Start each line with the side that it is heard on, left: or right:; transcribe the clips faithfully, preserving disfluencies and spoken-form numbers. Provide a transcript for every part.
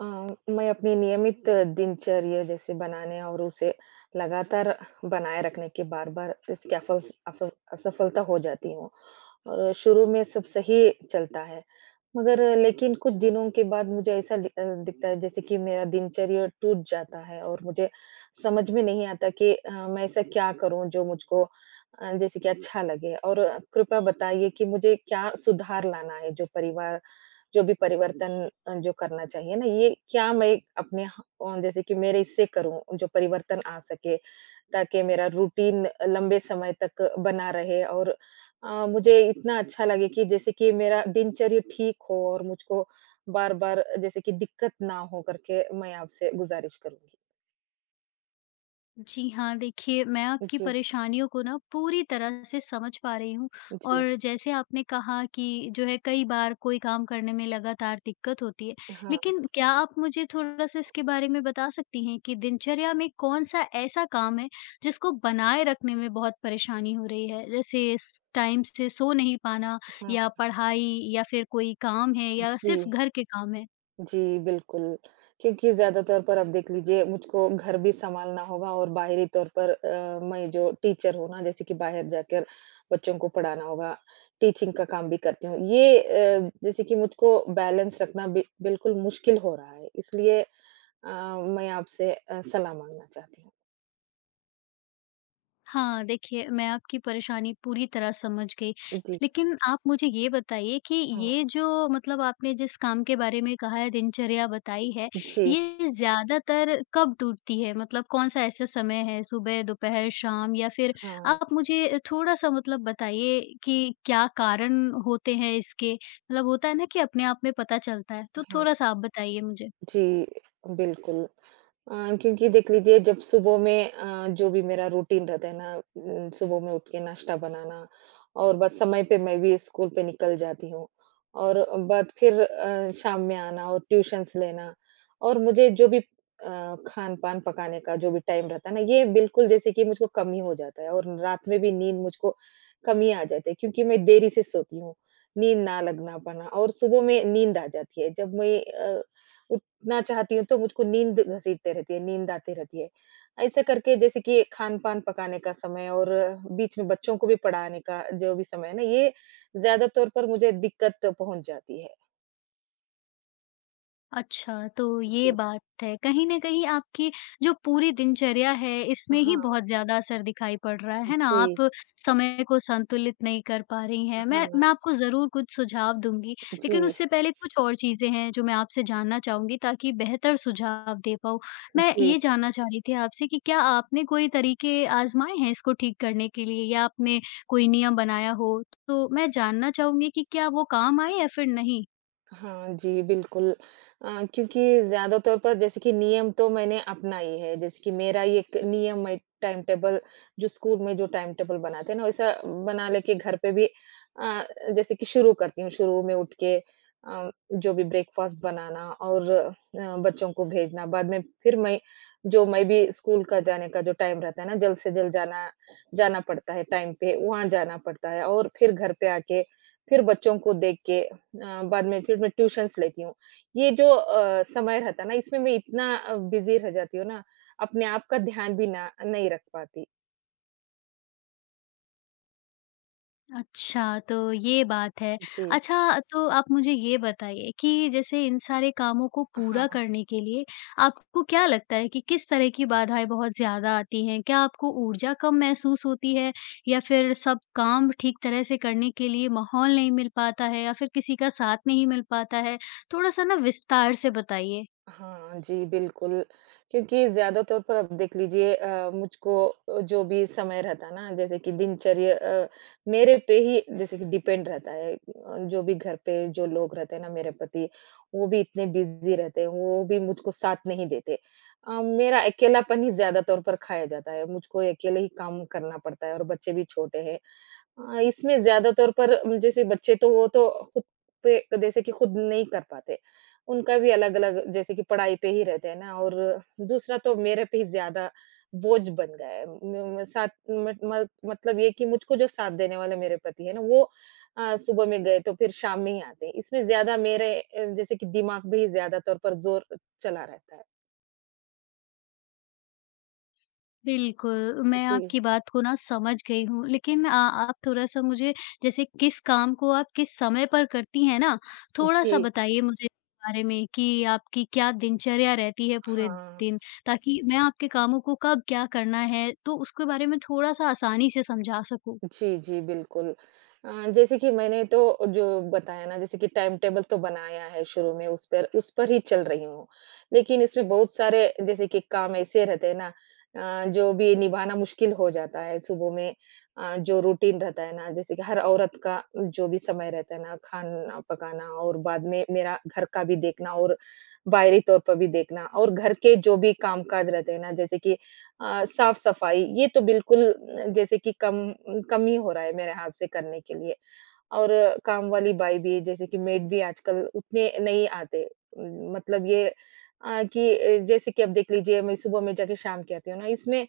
right: अ, मैं अपनी नियमित दिनचर्या जैसे बनाने और उसे लगातार बनाए रखने के बार-बार इसकी अफल अफल असफलता हो जाती हूँ और शुरू में सब सही चलता है। मगर लेकिन कुछ दिनों के बाद मुझे ऐसा दि अ, दिखता है जैसे कि मेरा दिनचर्या टूट जाता है और मुझे समझ में नहीं आता कि अ, मैं ऐसा क्या करूँ जो मुझको अ, जैसे कि अच्छा लगे और कृपया बताइए कि मुझे क्या सुधार लाना है जो परिवार जो भी परिवर्तन अ, जो करना चाहिए ना, ये क्या मैं अपने ह अ, जैसे कि मेरे इससे करूँ जो परिवर्तन आ सके, ताकि मेरा रूटीन लंबे समय तक बना रहे और अ, मुझे इतना अच्छा लगे कि जैसे कि मेरा दिनचर्या ठीक हो और मुझको बार-बार जैसे कि दिक्कत ना हो करके मैं आपसे गुज़ारिश करूँगी।
left: जी हाँ, देखिए मैं आपकी
right: जी,
left: परेशानियों को ना पूरी तरह से समझ पा रही हूँ
right: जी।
left: और जैसे आपने कहा कि जो है कई बार कोई काम करने में लगातार दिक्कत होती है।
right: हाँ,
left: लेकिन क्या आप मुझे थोड़ा-सा इसके बारे में बता सकती हैं कि दिनचर्या में कौन-सा ऐसा काम है जिसको बनाए रखने में बहुत परेशानी हो रही है? जैसे स टाइम से सो नहीं पाना
right: हाँ,
left: या पढ़ाई या फिर कोई काम है या
right: जी।
left: सिर्फ़ घर के काम है?
right: जी, बिल्कुल, क्योंकि ज़्यादा तौर पर आप देख लीजिए मुझको घर भी सँभालना होगा और बाहरी तौर पर अ, मैं जो टीचर हूँ ना, जैसे कि बाहर जाकर बच्चों को पढ़ाना होगा, टीचिंग का काम भी करती हूँ। ये अ, जैसे कि मुझको बैलेंस रखना बि बिल्कुल मुश्किल हो रहा है, इसलिए अ, मैं आपसे अ, सलाह माँगना चाहती हूँ।
left: हाँ, देखिए मैं आपकी परेशानी पूरी तरह समझ गई।
right: जी,
left: लेकिन आप मुझे ये बताइए कि
right: हाँ,
left: ये जो मतलब आपने जिस काम के बारे में कहा है, दिनचर्या बताई है,
right: जी,
left: ये ज़्यादातर कब टूटती है? मतलब कौन-सा ऐसा समय है सुबह, दोपहर, शाम या फिर
right: हाँ,
left: आप मुझे थोड़ा-सा मतलब बताइए कि क्या कारण होते हैं इसके? मतलब होता है ना कि अपने आप में पता चलता है, तो
right: हाँ,
left: थोड़ा-सा आप बताइए मुझे।
right: जी, बिल्कुल। अ, क्योंकि देख लीजिए जब सुबह में अ, जो भी मेरा रूटीन रहता है ना उम, सुबह में उठ के नाश्ता बनाना और बस समय पे मैं भी स्कूल पे निकल जाती हूँ और बाद फिर अ, शाम में आना और ट्यूशंस लेना और मुझे जो भी अ, खान-पान पकाने का जो भी टाइम रहता है ना, ये बिल्कुल जैसे कि मुझको कम ही हो जाता है और रात में भी नींद मुझको कम ही आ जाती है क्योंकि मैं देरी से सोती हूँ, नींद ना लगना पाना और सुबह में नींद आ जाती है। जब मैं अ, उठ ना चाहती हूँ तो मुझको नींद घसीटते रहती है, नींद आती रहती है। ऐसे करके जैसे कि खान-पान पकाने का समय और बीच में बच्चों को भी पढ़ाने का जो भी समय है ना, ये ज़्यादा तौर पर मुझे दिक्कत पहुँच जाती है।
left: अच्छा, तो ये
right: जी।
left: बात है। कहीं न कहीं आपकी जो पूरी दिनचर्या है, इसमें ही
right: हाँ,
left: बहुत ज़्यादा असर दिखाई पड़ रहा है, है ना?
right: जी।
left: आप समय को संतुलित नहीं कर पा रही हैं। मैं
right: हाँ,
left: मैं आपको ज़रूर कुछ सुझाव दूँगी, लेकिन
right: जी,
left: उससे पहले कुछ और चीज़ें हैं जो मैं आपसे जानना चाहूँगी ताकि बेहतर सुझाव दे पाऊँ। मैं
right: जी।
left: ये जानना चाह रही थी आपसे कि क्या आपने कोई तरीके आज़माए हैं इसको ठीक करने के लिए या आपने कोई नियम बनाया हो? तो मैं जानना चाहूँगी कि क्या वो काम आए या फिर नहीं?
right: हाँ जी, बिल्कुल। अ, क्योंकि ज़्यादा तौर पर जैसे कि नियम तो मैंने अपनाई है, जैसे कि मेरा ये एक नियम है टाइम टेबल जो स्कूल में जो टाइम टेबल बनाते हैं ना, वैसा बना लेके घर पे भी अ, जैसे कि शुरू करती हूँ। शुरू में उठ के अ, जो भी ब्रेकफ़ास्ट बनाना और अ, बच्चों को भेजना, बाद में फिर मैं जो मैं भी स्कूल का जाने का जो टाइम रहता है ना, जल्द से जल्द जाना जाना पड़ता है टाइम पे, वहाँ जाना पड़ता है और फिर घर पे आके, फिर बच्चों को देख के अ, बाद में फिर मैं ट्यूशन्स लेती हूँ। ये जो अ, समय रहता है ना इसमें मैं इतना अ, बिज़ी रह जाती हूँ ना, अपने आप का ध्यान भी ना नहीं रख पाती।
left: अच्छा, तो ये बात है।
right: जी।
left: अच्छा, तो आप मुझे ये बताइए कि जैसे इन सारे कामों को पूरा करने के लिए आपको क्या लगता है कि किस तरह की बाधाएँ बहुत ज़्यादा आती हैं? क्या आपको ऊर्जा कम महसूस होती है या फिर सब काम ठीक तरह से करने के लिए माहौल नहीं मिल पाता है या फिर किसी का साथ नहीं मिल पाता है? थोड़ा-सा ना विस्तार से बताइए।
right: हाँ, जी, बिल्कुल। क्योंकि ज़्यादा तौर पर अब देख लीजिए अ, मुझको अ, जो भी समय रहता है ना जैसे कि दिनचर्या अ, मेरे पे ही जैसे कि डिपेंड रहता है। अ, जो भी घर पे जो लोग रहते हैं ना मेरे पति, वो भी इतने बिज़ी रहते हैं, वो भी मुझको साथ नहीं देते। अ, मेरा अकेलापन ही ज़्यादा तौर पर खाया जाता है, मुझको अकेले ही काम करना पड़ता है और बच्चे भी छोटे हैं। अ, इसमें ज़्यादा तौर पर अम, जैसे बच्चे तो वो तो खुद पे जैसे कि खुद नहीं कर पाते। उनका भी अलग-अलग जैसे कि पढ़ाई पे ही रहते हैं ना और दूसरा तो मेरे पे ही ज़्यादा बोझ बन गया है। म म साथ मत मत मतलब ये कि मुझको जो साथ देने वाले मेरे पति है ना वो अ, सुबह में गए तो फिर शाम में ही आते हैं। इसमें ज़्यादा मेरे अ, जैसे कि दिमाग पे ही ज़्यादा तौर पर ज़ोर चला रहता है।
left: बिल्कुल, मैं
right: जी,
left: आपकी बात को ना समझ गई हूँ। लेकिन अ, आप थोड़ा-सा मुझे जैसे किस काम को आप किस समय पर करती हैं ना, थोड़ा-सा
right: जी।
left: बताइए मुझे इसके बारे में कि आपकी क्या दिनचर्या रहती है पूरे
right: हाँ।
left: दिन? ताकि मैं आपके कामों को कब क्या करना है, तो उसके बारे में थोड़ा-सा आसानी से समझा सकूँ।
right: जी, जी, बिल्कुल। अ, जैसे कि मैंने तो जो बताया ना जैसे कि टाइम टेबल तो बनाया है शुरू में उस पर उस पर ही चल रही हूँ। लेकिन इसमें बहुत सारे जैसे कि काम ऐसे रहते हैं ना अ, जो भी निभाना मुश्किल हो जाता है सुबह में अ, जो रूटीन रहता है ना जैसे कि हर औरत का जो भी समय रहता है ना खाना पकाना और बाद में मेरा घर का भी देखना और बाहरी तौर पर भी देखना और घर के जो भी काम-काज रहते हैं ना जैसे कि अ, साफ-सफाई ये तो बिल्कुल अ, जैसे कि कम कम ही हो रहा है मेरे हाथ से करने के लिए। और काम वाली बाई भी जैसे कि मेड भी आजकल उतने नहीं आते। उम, मतलब ये अ, कि अ, जैसे कि अब देख लीजिए मैं सुबह में जाके शाम की आती हूँ ना, इसमें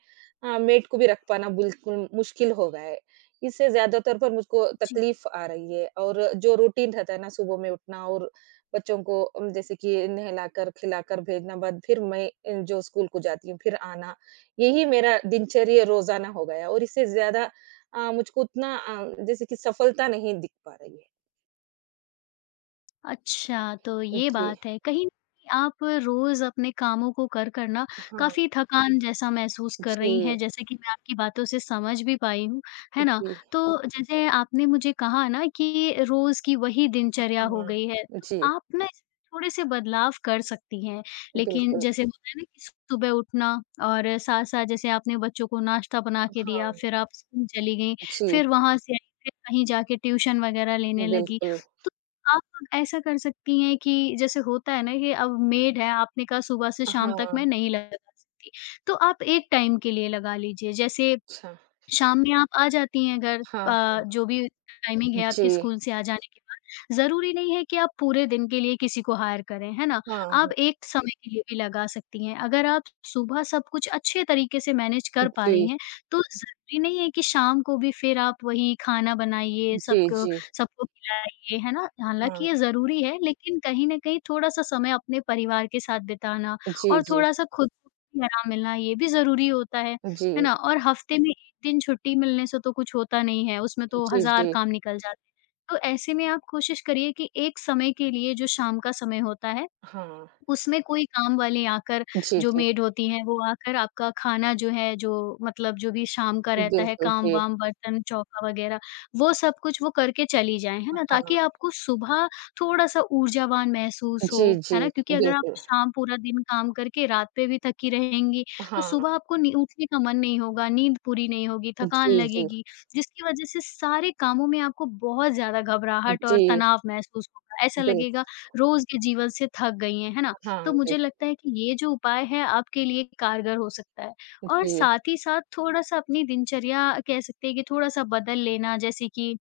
right: अ, मेड को भी रख पाना बिल्कुल मुश्किल हो गया है। इससे ज़्यादातर पर मुझको
left: जी।
right: तकलीफ़ आ रही है और जो रूटीन रहता है ना सुबह में उठना और बच्चों को उम, जैसे कि नहलाकर, खिलाकर भेजना बाद फिर मैं अ, जो स्कूल को जाती हूँ, फिर आना, यही मेरा दिनचर्या रोज़ाना हो गया और इससे ज़्यादा अ, मुझको उतना अ, जैसे कि सफलता नहीं दिख पा रही है।
left: अच्छा, तो ये
right: जी,
left: बात है। कहीं न कहीं आप रोज़ अपने कामों को कर-कर ना
right: हाँ,
left: काफ़ी थकान जैसा महसूस कर रही
right: जी,
left: हैं, जैसे कि मैं आपकी बातों से समझ भी पाई हूँ, है ना?
right: जी,
left: तो जैसे आपने मुझे कहा ना कि रोज़ की वही दिनचर्या हो
right: हाँ,
left: गई है, तो
right: जी,
left: आप ना इसमें थोड़े-से बदलाव कर सकती हैं। लेकिन
right: बिल्कुल,
left: जैसे होता है ना कि सुबह उठना और साथ-साथ जैसे आपने बच्चों को नाश्ता बना के दिया,
right: हाँ,
left: फिर आप स्कूल चली गईं,
right: जी,
left: फिर वहाँ से आई, फिर कहीं जाके ट्यूशन वगैरह लेने लगी।
right: बिल्कुल,
left: तो आप ऐसा कर सकती हैं कि जैसे होता है ना कि अब मेड है, आपने कहा सुबह से शाम तक मैं
right: हाँ,
left: नहीं लगा सकती, तो आप एक टाइम के लिए लगा लीजिए। जैसे
right: अच्छा,
left: शाम में आप आ जाती हैं घर
right: हाँ,
left: अ, जो भी टाइमिंग है
right: जी,
left: आपके स्कूल से आ जाने के बाद। ज़रूरी नहीं है कि आप पूरे दिन के लिए किसी को हायर करें, है ना?
right: हाँ, हाँ,
left: आप एक समय के लिए भी लगा सकती हैं। अगर आप सुबह सब कुछ अच्छे तरीके से मैनेज कर पा
right: जी,
left: रही हैं, तो ज़रूरी नहीं है कि शाम को भी फिर आप वही खाना बनाइए,
right: जी,
left: सबको
right: जी,
left: सबको खिलाइए, है ना? हालाँकि
right: हाँ,
left: ये ज़रूरी है, लेकिन कहीं न कहीं थोड़ा-सा समय अपने परिवार के साथ बिताना
right: जी,
left: और
right: जी,
left: थोड़ा-सा खुद को भी आराम मिलना, ये भी ज़रूरी होता है, है
right: जी,
left: ना? और हफ़्ते में एक दिन छुट्टी मिलने से तो कुछ होता नहीं है, उसमें तो
right: जी,
left: हज़ार
right: जी,
left: काम निकल जाते हैं। तो ऐसे में आप कोशिश करिए कि एक समय के लिए जो शाम का समय होता है
right: हाँ,
left: उसमें कोई काम वाली आकर
right: जी,
left: जो
right: जी,
left: मेड होती हैं, वो आकर आपका खाना जो है, जो मतलब जो भी शाम का रहता है,
right: बिल्कुल, जी,
left: काम-वाम, बर्तन, चौका वगैरह, वो सब कुछ वो करके चली जाएँ, है ना?
right: हाँ,
left: ताकि आपको सुबह थोड़ा-सा ऊर्जावान महसूस हो,
right: जी, जी,
left: है ना? क्योंकि अगर आप
right: बिल्कुल,
left: शाम पूरा दिन काम करके रात पे भी थकी रहेंगी, तो
right: हाँ,
left: सुबह आपको नी उठने का मन नहीं होगा, नींद पूरी नहीं होगी, थकान
right: जी, जी,
left: लगेगी, जिसकी वजह से सारे कामों में आपको बहुत ज़्यादा घबराहट
right: जी,
left: और तनाव महसूस होगा। ऐसा
right: बिल्कुल,
left: लगेगा रोज़ के जीवन से थक गई हैं, है ना?
right: हाँ,
left: तो मुझे
right: बिल्कुल,
left: लगता है कि ये जो उपाय है आपके लिए कारगर हो सकता है। और
right: जी,
left: साथ ही साथ थोड़ा-सा अपनी दिनचर्या कह सकते हैं कि थोड़ा-सा बदल लेना जैसे कि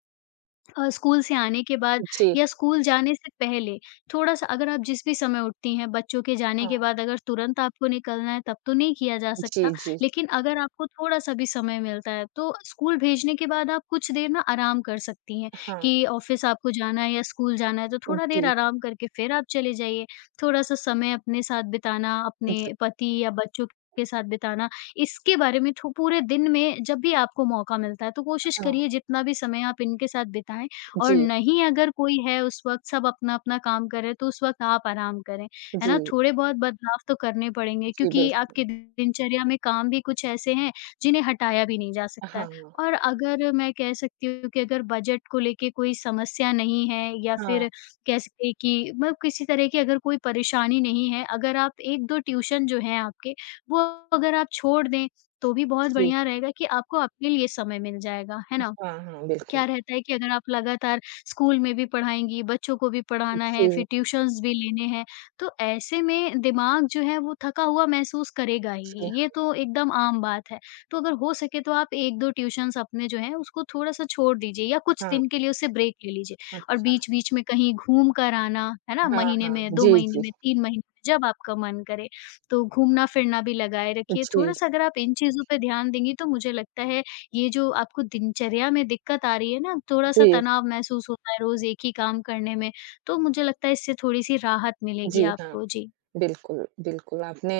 left: अ, स्कूल से आने के बाद
right: जी,
left: या स्कूल जाने से पहले थोड़ा-सा अगर आप जिस भी समय उठती हैं, बच्चों के जाने
right: हाँ,
left: के बाद अगर तुरंत आपको निकलना है तब तो नहीं किया जा
right: जी,
left: सकता,
right: जी,
left: लेकिन अगर आपको थोड़ा-सा भी समय मिलता है, तो स्कूल भेजने के बाद आप कुछ देर ना आराम कर सकती हैं
right: हाँ,
left: कि ऑफ़िस आपको जाना है या स्कूल जाना है, तो थोड़ा देर
right: जी।
left: आराम करके फिर आप चले जाइए। थोड़ा-सा समय अपने साथ बिताना,
right: जी,
left: अपने पति या बच्चों के साथ बिताना, इसके बारे में थो पूरे दिन में जब भी आपको मौका मिलता है, तो कोशिश
right: हाँ।
left: करिए जितना भी समय आप इनके साथ बिताएँ और
right: जी,
left: नहीं अगर कोई है उस वक़्त सब अपना-अपना काम कर रहे हैं, तो उस वक़्त आप आराम करें, है ना?
right: जी,
left: थोड़े-बहुत बदलाव तो करने पड़ेंगे
right: जी,
left: क्योंकि
right: बिल्कुल।
left: आपके दिनचर्या में काम भी कुछ ऐसे हैं, जिन्हें हटाया भी नहीं जा सकता है।
right: हाँ,
left: और अगर मैं कह सकती हूँ कि अगर बजट को लेके कोई समस्या नहीं है या
right: हाँ,
left: फिर कह सकते हैं कि मतलब किसी तरह की अगर कोई परेशानी नहीं है, अगर आप एक दो ट्यूशन जो हैं आपके, वो अगर आप छोड़ दें, तो भी बहुत
right: जी,
left: बढ़िया रहेगा कि आपको अपने लिए समय मिल जाएगा, है ना?
right: हाँ, हाँ, बिल्कुल।
left: क्या रहता है कि अगर आप लगातार स्कूल में भी पढ़ाएँगी, बच्चों को भी पढ़ाना है,
right: जी,
left: फिर ट्यूशन्स भी लेने हैं, तो ऐसे में दिमाग जो है वो थका हुआ महसूस करेगा
right: जी,
left: ही, ये तो एकदम आम बात है। तो अगर हो सके तो आप एक दो ट्यूशन्स अपने जो हैं उसको थोड़ा-सा छोड़ दीजिए या कुछ
right: हाँ,
left: दिन के लिए उससे ब्रेक ले लीजिए और
right: अच्छा,
left: बीच-बीच में कहीं घूम कर आना, है ना?
right: हाँ,
left: महीने
right: हाँ,
left: में, दो
right: जी,
left: महीने
right: जी,
left: में, तीन महीने में, जब आपका मन करे। तो घूमना-फिरना भी लगाए रखिए,
right: जी,
left: थोड़ा-सा अगर आप इन चीज़ों पे ध्यान देंगी तो मुझे लगता है ये जो आपको दिनचर्या में दिक्कत आ रही है ना, थोड़ा-सा
right: जी,
left: तनाव महसूस होता है रोज़ एक ही काम करने में, तो मुझे लगता है इससे थोड़ी-सी राहत मिलेगी
right: जी, हाँ।
left: आपको। जी।
right: बिल्कुल, बिल्कुल, आपने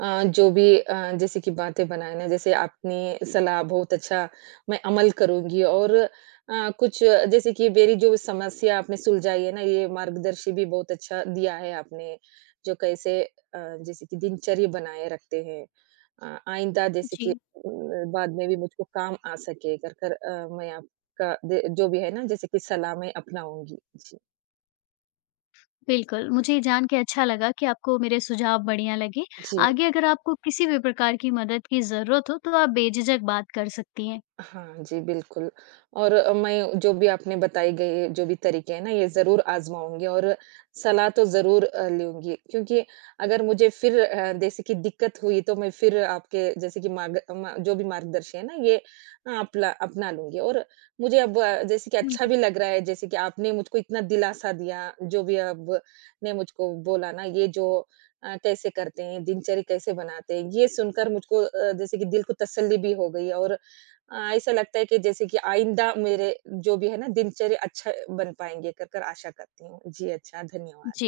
right: अ, जो भी अ, जैसे कि बातें बनाए ना, जैसे आपने सलाह बहुत अच्छा मैं अमल करूँगी और अ, कुछ जैसे कि मेरी जो समस्या आपने सुलझाई है ना, ये मार्गदर्शी भी बहुत अच्छा दिया है आपने, जो कैसे अ, जैसे कि दिनचर्या बनाए रखते हैं। अ, आइंदा जैसे कि
left: जी,
right: उम, बाद में भी मुझको काम आ सके कर कर अ, मैं आपका दे जो भी है ना, जैसे कि सलाह मैं अपनाऊँगी। जी,
left: बिल्कुल, मुझे ये जान के अच्छा लगा कि आपको मेरे सुझाव बढ़िया लगे।
right: जी।
left: आगे अगर आपको किसी भी प्रकार की मदद की ज़रूरत हो, तो आप बेझिझक बात कर सकती हैं।
right: हाँ जी, बिल्कुल और अ, मैं जो भी आपने बताई गई जो भी तरीके हैं ना, ये ज़रूर आज़माऊँगी और सलाह तो ज़रूर अ, लूँगी क्योंकि अगर मुझे फिर अ, जैसे कि दिक्कत हुई तो मैं फिर आपके जैसे कि मार्ग म जो भी मार्गदर्शन है ना ये अपला अपना लूँगी और मुझे अब अ, जैसे कि अच्छा भी
left: बिल्कुल,
right: लग रहा है जैसे कि आपने मुझको इतना दिलासा दिया, जो भी अब ने मुझको बोला ना ये जो अ, कैसे करते हैं, दिनचर्या कैसे बनाते हैं, ये सुनकर मुझको अ, जैसे कि दिल को तसल्ली भी हो गई और अ, ऐसा लगता है कि जैसे कि आइंदा मेरे जो भी है ना दिनचर्या अच्छा बन पाएँगे कर कर आशा करती हूँ। जी अच्छा, धन्यवाद।
left: जी।